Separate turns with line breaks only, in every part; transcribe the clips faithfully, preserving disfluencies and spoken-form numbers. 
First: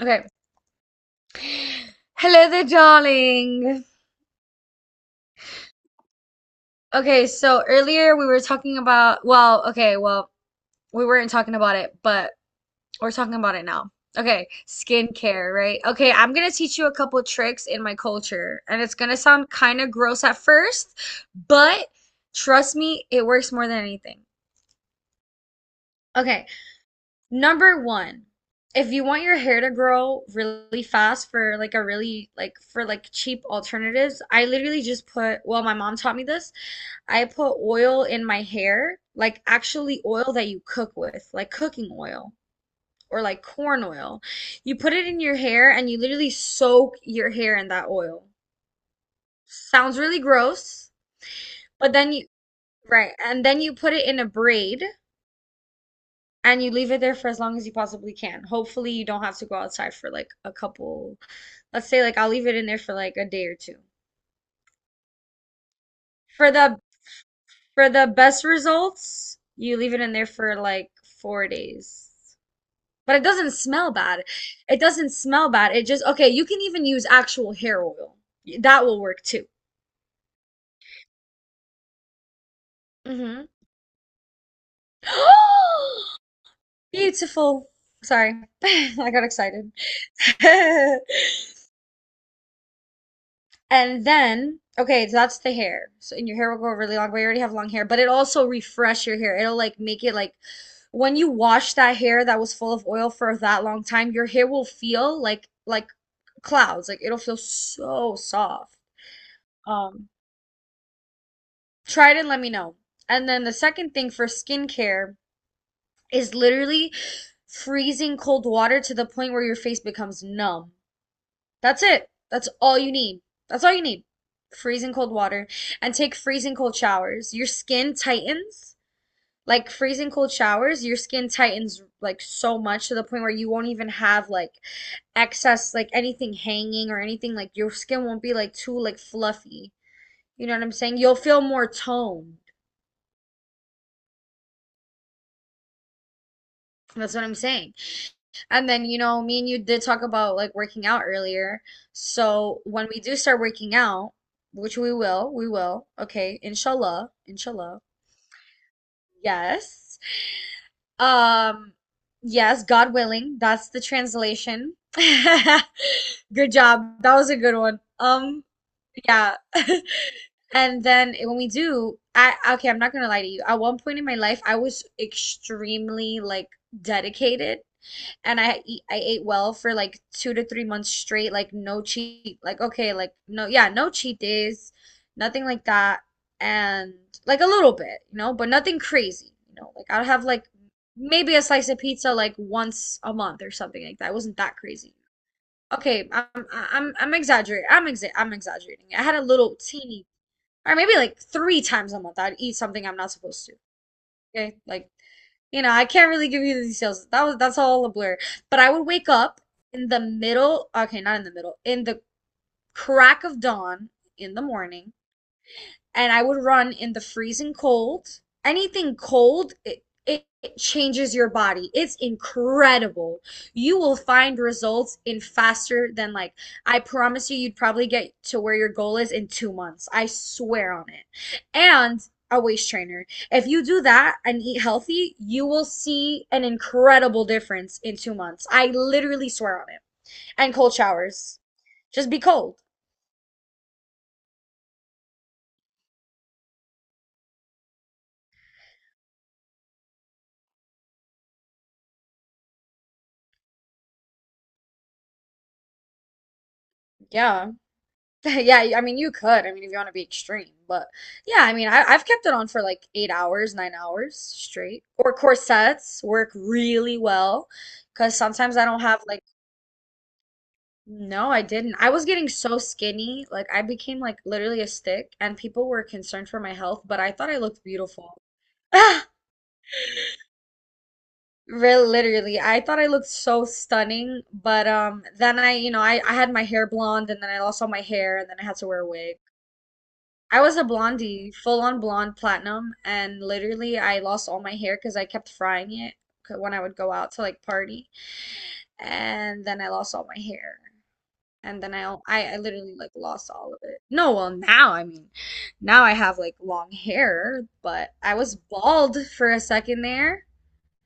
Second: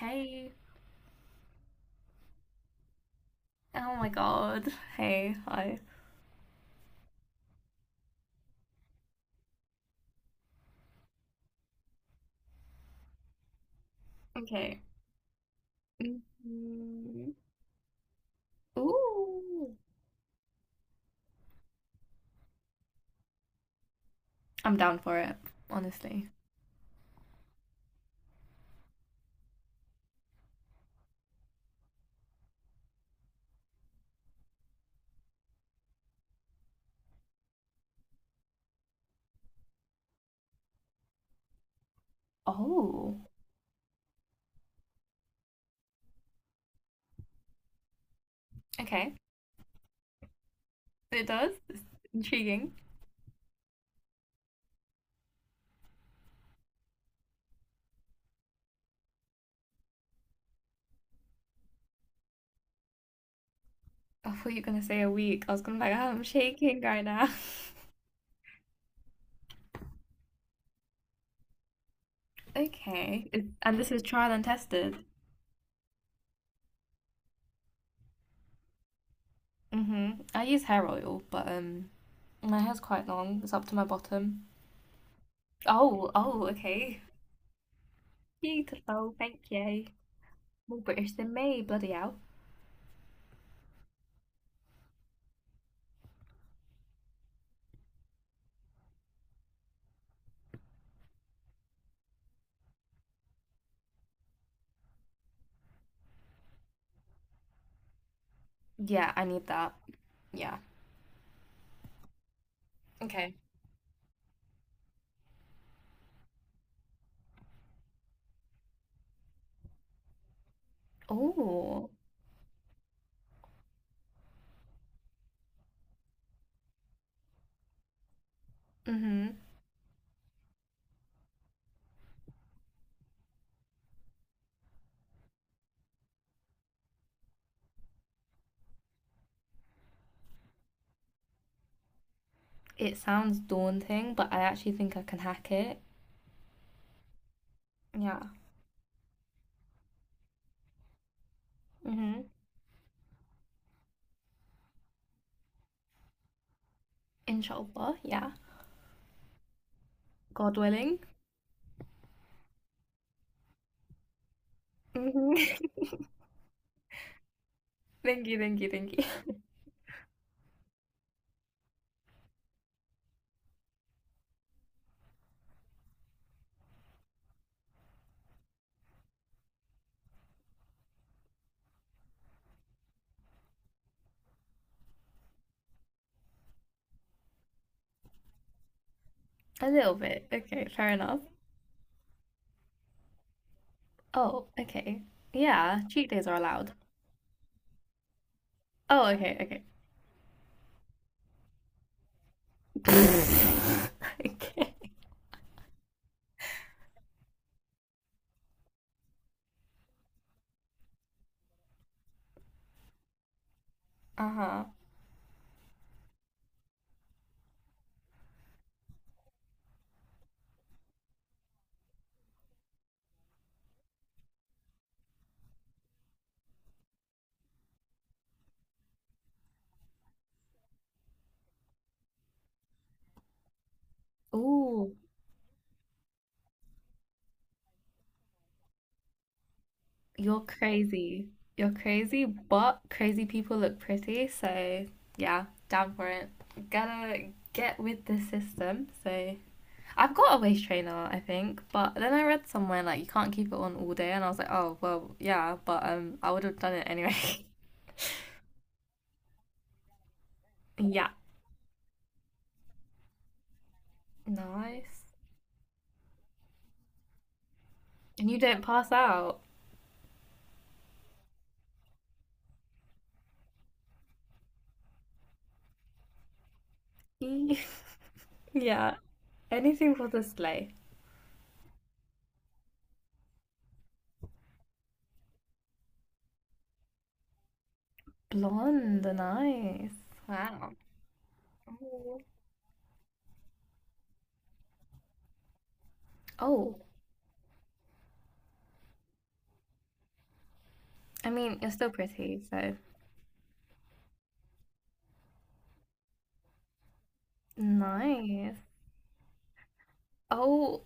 Okay. Hello there, darling.
Oh my god. Hey. Hi.
Okay, so earlier we were talking about, well, okay, well, we weren't talking about it, but we're talking about it now. Okay,
Okay.
skincare, right? Okay, I'm gonna teach you a couple
Mhm.
tricks in my culture, and it's gonna sound
Ooh.
kind of gross at first, but trust me, it works more than anything.
I'm down for it, honestly.
Okay, number one, if you want your hair to grow really fast for like a really like for like cheap alternatives, I literally just put, well, my mom taught me this. I put oil in my hair, like actually oil that you cook with, like cooking oil or
Oh.
like corn oil. You put it in your hair and you literally soak your hair in that oil.
Okay.
Sounds really gross,
It does. It's
but then you,
intriguing.
right, and then you put it in a braid, and you leave it there for as long as you possibly can. Hopefully, you don't have to go outside for like a couple, let's say like I'll leave it in there for like a day or two.
I thought you were gonna say a week. I was gonna be like, oh, I'm
For
shaking
the
right now.
for the best results, you leave it in there for like four days. But it
Okay. It-
doesn't
And this
smell
is
bad.
trial and
It
tested.
doesn't smell bad. It just okay, you can even use actual hair oil. That will work too.
hmm I use hair oil, but um my hair's quite long.
Hmm
It's up to my bottom. Oh, oh, okay.
Beautiful. Sorry. I
Beautiful,
got
thank
excited.
you. More British than me, bloody hell.
And then, okay, so that's the hair. So and your hair will grow really long, but you already have long hair, but it also refresh your hair. It'll like make it like when you wash that hair that was full of oil for that long time, your hair will feel like like clouds. Like it'll feel so soft.
Yeah, I need that.
Um,
Yeah.
try it and let me know. And
Okay.
then the second thing for skincare is literally freezing cold water to the point where your face becomes numb. That's
Oh,
it! That's all you need. That's all you need. Freezing cold water. And take freezing cold showers. Your skin tightens.
mm-hmm.
Like freezing cold showers, your skin tightens like so much to the point where you won't even have like excess like anything hanging or anything like your skin won't be like too like fluffy. You know what I'm saying? You'll feel more toned.
It sounds daunting, but I actually think I can hack it.
That's what I'm saying.
Yeah.
And then, you know, me and you did talk about like working out earlier.
Mm-hmm.
So when we do start working out, which we will, we will, okay, inshallah, inshallah.
Inshallah, yeah.
Yes.
God willing.
Um, yes, God willing, that's the translation.
Hmm
Good job. That was a good one.
Thank you,
Um,
thank you, thank you.
yeah. And then eh, when we do, I okay, I'm not gonna lie to you. At one point in my life, I was extremely like dedicated and I eat, I ate well for like two to three months straight, like no cheat, like okay, like no, yeah, no cheat days, nothing like that, and like a little bit, you know, but nothing crazy, you
A
know, like
little
I'll have
bit.
like
Okay, fair enough.
maybe a slice of pizza like once a month or something like that. It wasn't
Oh,
that crazy.
okay. Yeah,
Okay,
cheat days are
I'm
allowed.
I'm I'm exaggerating. I'm exa I'm exaggerating. I
Oh,
had a
okay,
little
okay.
teeny, or maybe like three times a month I'd eat something I'm not supposed to. Okay, like
Okay.
you know, I can't really give you the details. That was that's all a blur. But I would wake up in the middle, okay, not in the middle, in the crack of dawn in the
Uh-huh.
morning, and I would run in the freezing cold. Anything cold, it, it, it changes your body. It's incredible. You will find results in faster than like I promise you, you'd probably get to where your goal is in two months. I swear on it. And a waist trainer. If you do that and eat
Ooh.
healthy, you will see an incredible difference in two months. I literally swear on it.
You're
And cold
crazy.
showers.
You're
Just be
crazy,
cold.
but crazy people look pretty, so yeah, down for it. Gotta get with the system. So I've got a waist trainer, I think, but then I read somewhere like you can't keep it on all day, and I was like, oh well, yeah, but um, I would have done it anyway.
Yeah. Yeah, I mean you could. I mean if you want to be extreme, but
yeah,
yeah, I mean I, I've kept it on for like eight hours, nine hours straight.
nice.
Or corsets work really well, because
And you
sometimes
don't
I don't
pass
have like
out.
no, I didn't. I was getting so skinny, like I became like literally a stick, and people were concerned for my health, but I thought I looked beautiful.
yeah,
Ah,
anything for the sleigh.
real literally, I thought I looked so stunning, but um, then I, you know, I, I had my hair blonde, and then I lost all my hair, and then I had to wear a
Blonde,
wig.
nice.
I was a
Wow.
blondie, full on blonde
Oh,
platinum, and literally I lost all my hair because I kept frying it when I would
Oh,
go out to like party, and then I lost all my hair,
I mean,
and
you're
then I
still
I, I
pretty,
literally
so
like lost all of it. No, well now I mean, now I have like long hair, but I was
Nice.
bald for a second there.
Oh,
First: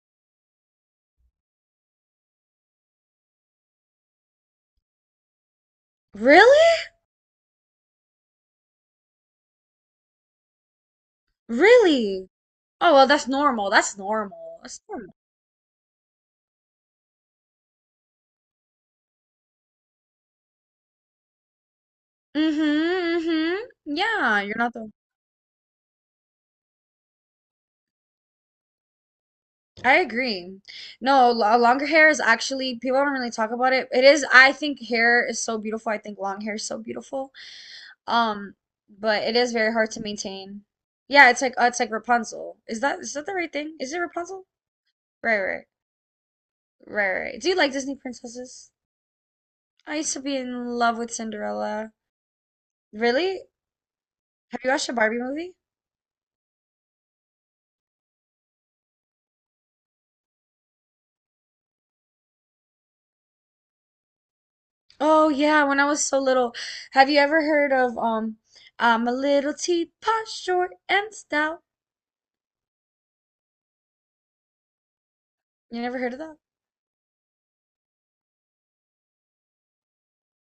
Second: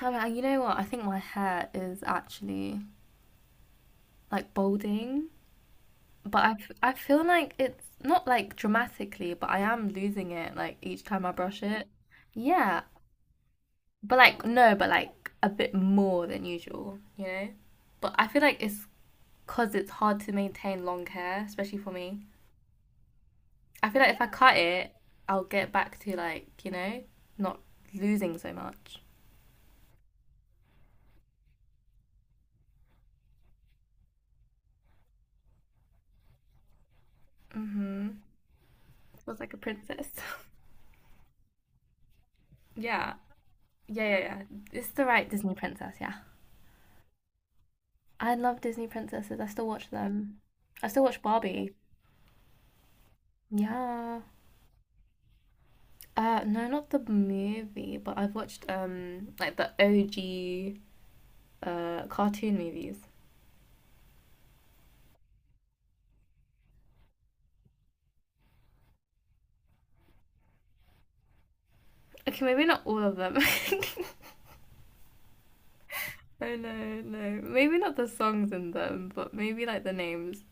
I mean, I- you know what? I think my hair is actually like balding, but I,
Really?
f- I feel like it's not like dramatically, but I am losing it like each time I brush it.
Really?
Yeah,
Oh well, that's normal. That's
but like
normal.
no,
That's
but
normal.
like a bit more than usual, you know? But I feel like it's because it's hard to maintain long hair, especially for me.
Mm-hmm, mm-hmm.
I feel like if I
Yeah,
cut
you're not the
it, I'll get back to like, you know, not losing so much.
I agree. No, lo- longer hair is actually, people don't really talk about it. It is, I think hair is so beautiful. I think long hair is so beautiful.
Mm-hmm.
Um, but it
Feels
is
like a
very hard to
princess.
maintain. Yeah, it's like uh, it's like Rapunzel. Is that is
Yeah.
that the right thing? Is it
Yeah, yeah, yeah.
Rapunzel?
It's the right
Right,
Disney
right,
princess, yeah.
right, right. Do you like Disney
I love
princesses?
Disney princesses. I still watch
I used to be
them.
in
I
love
still
with
watch Barbie.
Cinderella. Really?
Yeah.
Have you watched a Barbie movie?
Uh no, not the movie, but I've watched um like the O G uh cartoon movies.
Oh yeah, when I was so little. Have you ever heard of um, I'm a little teapot, short and stout?
Okay, maybe not all of them. oh
You never heard of that?
no, no. Maybe not the songs in them, but maybe like the names.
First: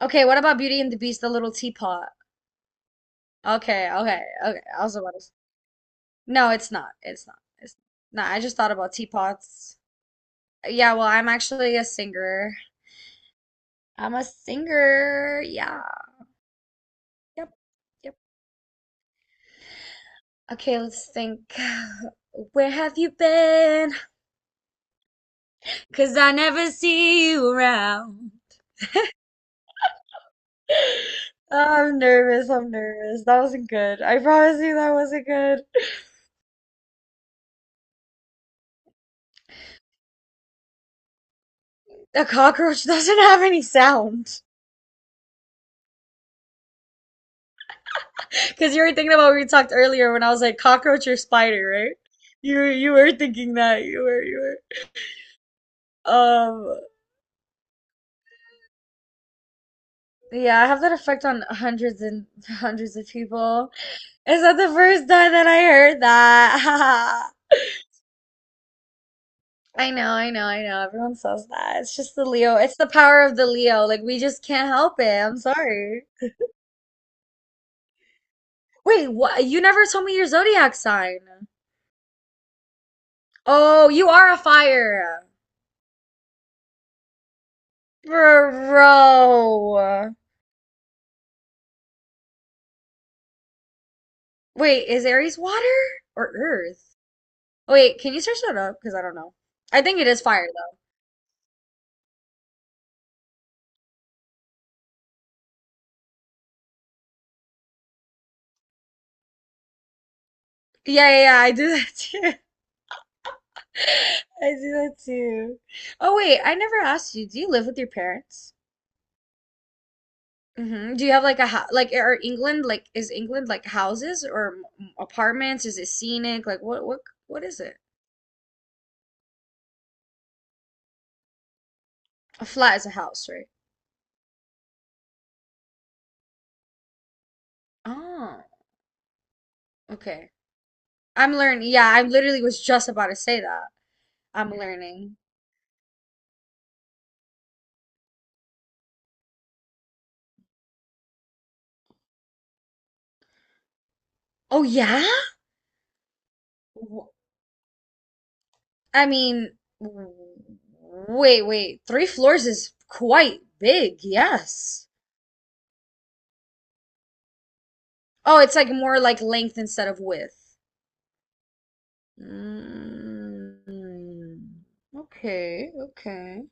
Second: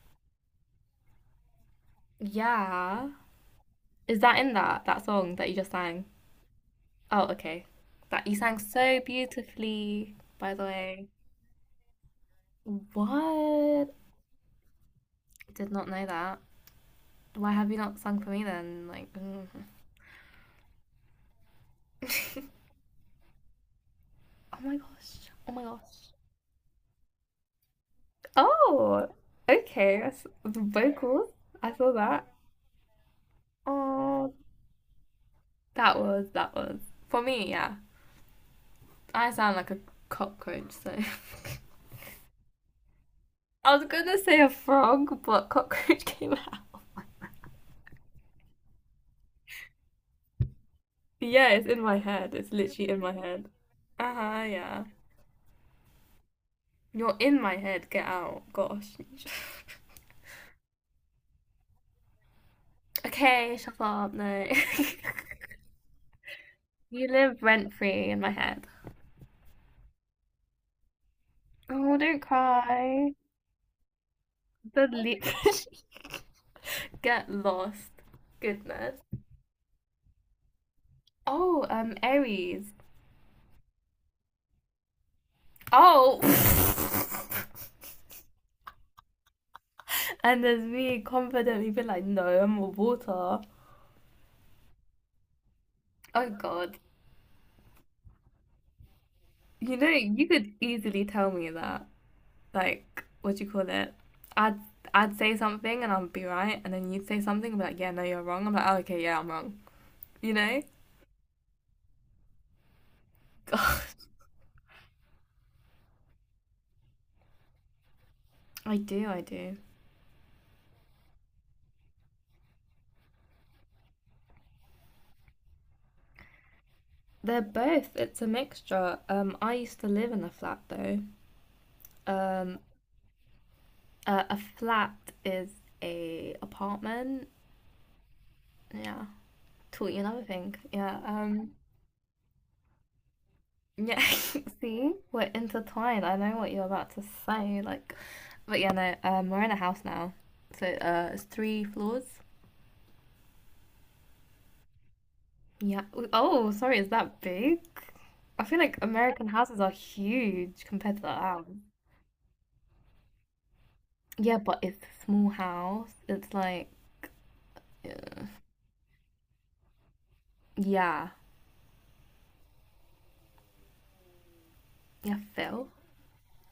Okay, what about Beauty and the Beast, the little teapot?
Yeah.
Okay,
Is
okay,
that in
okay. I
that
was
that
about to. s-
song that you just sang?
No, it's not.
Oh,
It's not.
okay.
It's
That
not.
you
I just
sang
thought about
so
teapots.
beautifully, by the
Yeah, well,
way.
I'm actually a singer.
What?
I'm a singer.
Did
Yeah.
not know that.
Yep.
Why have you not
Yep.
sung for me then? Like, mm.
Okay, let's think. Where have you been?
oh my gosh, oh my gosh.
'Cause I never see you around.
Oh, okay. That's the vocals. I saw
I'm
that.
nervous. I'm nervous. That wasn't good. I
Oh,
promise you that wasn't good.
that was that was for me. Yeah, I sound like a cockroach. So
A cockroach doesn't have any
I was gonna say
sound.
a frog, but cockroach came out.
Because you were thinking about what we talked earlier when I was like cockroach or
Yeah, it's
spider,
in
right?
my head. It's
You were,
literally
you
in my
were
head.
thinking that you
Uh
were you
huh.
were.
Yeah.
Um,
You're in my head. Get out. Gosh.
yeah, I have that effect on hundreds and hundreds of
okay,
people.
shut up.
Is
No.
that the first time that I heard
You
that?
live rent free in my head.
I know, I know, I know. Everyone says that.
Oh,
It's just
don't
the Leo. It's the
cry.
power of the Leo. Like we just can't
The
help it.
leech.
I'm sorry.
Get lost. Goodness.
Wait, what? You never told me your zodiac sign.
Oh, um, Aries.
Oh, you are a fire.
Oh.
Bro.
and there's me confidently being like, no, I'm a water.
Wait, is Aries water
Oh
or
God.
earth? Oh, wait, can you search that up? Because I don't know.
You
I
know,
think it is
you
fire
could
though.
easily tell me that. Like, what do you call it? I'd I'd say something and I'd be right, and then you'd say something and be like, yeah, no, you're wrong. I'm like, oh, okay, yeah, I'm wrong. You know?
Yeah, yeah, yeah, I do that too.
God.
I do that too. Oh wait, I never asked you. Do you live with your parents?
I do, I do.
Hmm Do you have like a ho like are England like is England like houses or m- apartments? Is it scenic? Like what what
They're
what is it?
both. It's a mixture. Um, I used to live in a flat though.
A
Um,
flat is a house, right?
uh, a flat is a apartment.
Oh,
Yeah, taught you another
okay.
thing. Yeah.
I'm
Um,
learning. Yeah, I literally was just about to say that.
yeah.
I'm
See,
learning.
we're intertwined. I know what you're about to say. Like, but yeah, no. Um, we're in a house now. So uh, it's three floors.
Oh yeah?
Yeah. Oh, sorry. Is that big? I feel like
I
American
mean,
houses are
w-
huge compared to that.
wait,
House.
wait. Three floors is quite big,
Yeah, but it's
yes.
a small house. It's like
Oh, it's like more like length instead of width.
yeah.
Mm,
Yeah, Phil.
okay, okay.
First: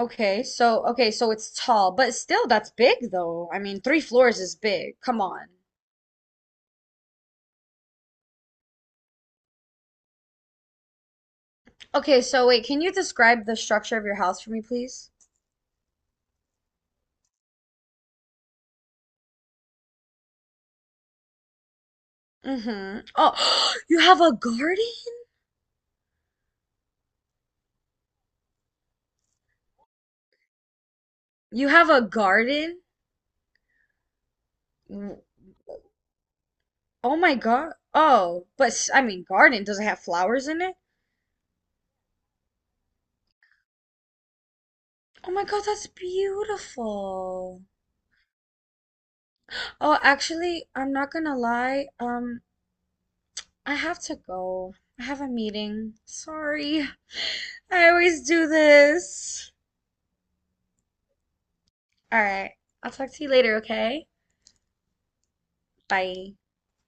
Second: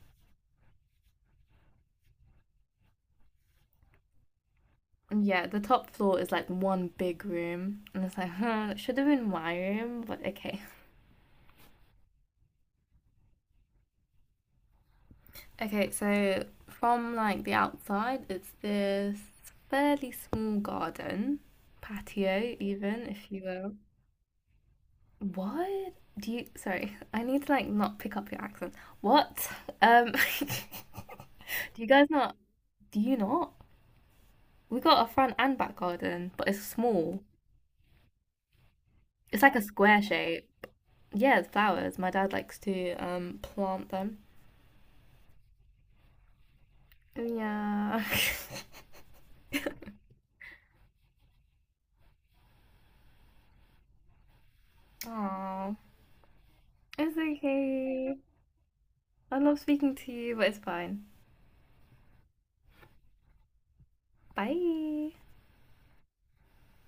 Okay, so okay, so it's tall, but still that's big though. I mean, three floors is big. Come
Yeah,
on.
the top floor is like one big room, and it's like, huh, that should have been my room, but okay.
Okay, so wait, can you describe the structure of your house for me, please?
Okay, so from like the outside, it's this fairly small garden, patio,
Mm-hmm.
even if you will.
Oh, you have a garden?
What do you? Sorry, I need to like not pick up your accent. What? Um,
You
do you
have a
guys not?
garden?
Do you not? We got a front and back garden, but it's
Oh
small.
my God. Oh, but I mean,
It's like a
garden. Does it have
square shape.
flowers in it?
Yeah, the flowers. My dad likes to um plant them.
Oh my God, that's beautiful.
Yeah.
Oh, actually, I'm not gonna lie. Um, I have to go. I have a
Aww.
meeting. Sorry.
It's
I
okay.
always do
I
this.
love speaking to you, but it's fine.
All right. I'll talk to you later, okay?
Bye.
Bye.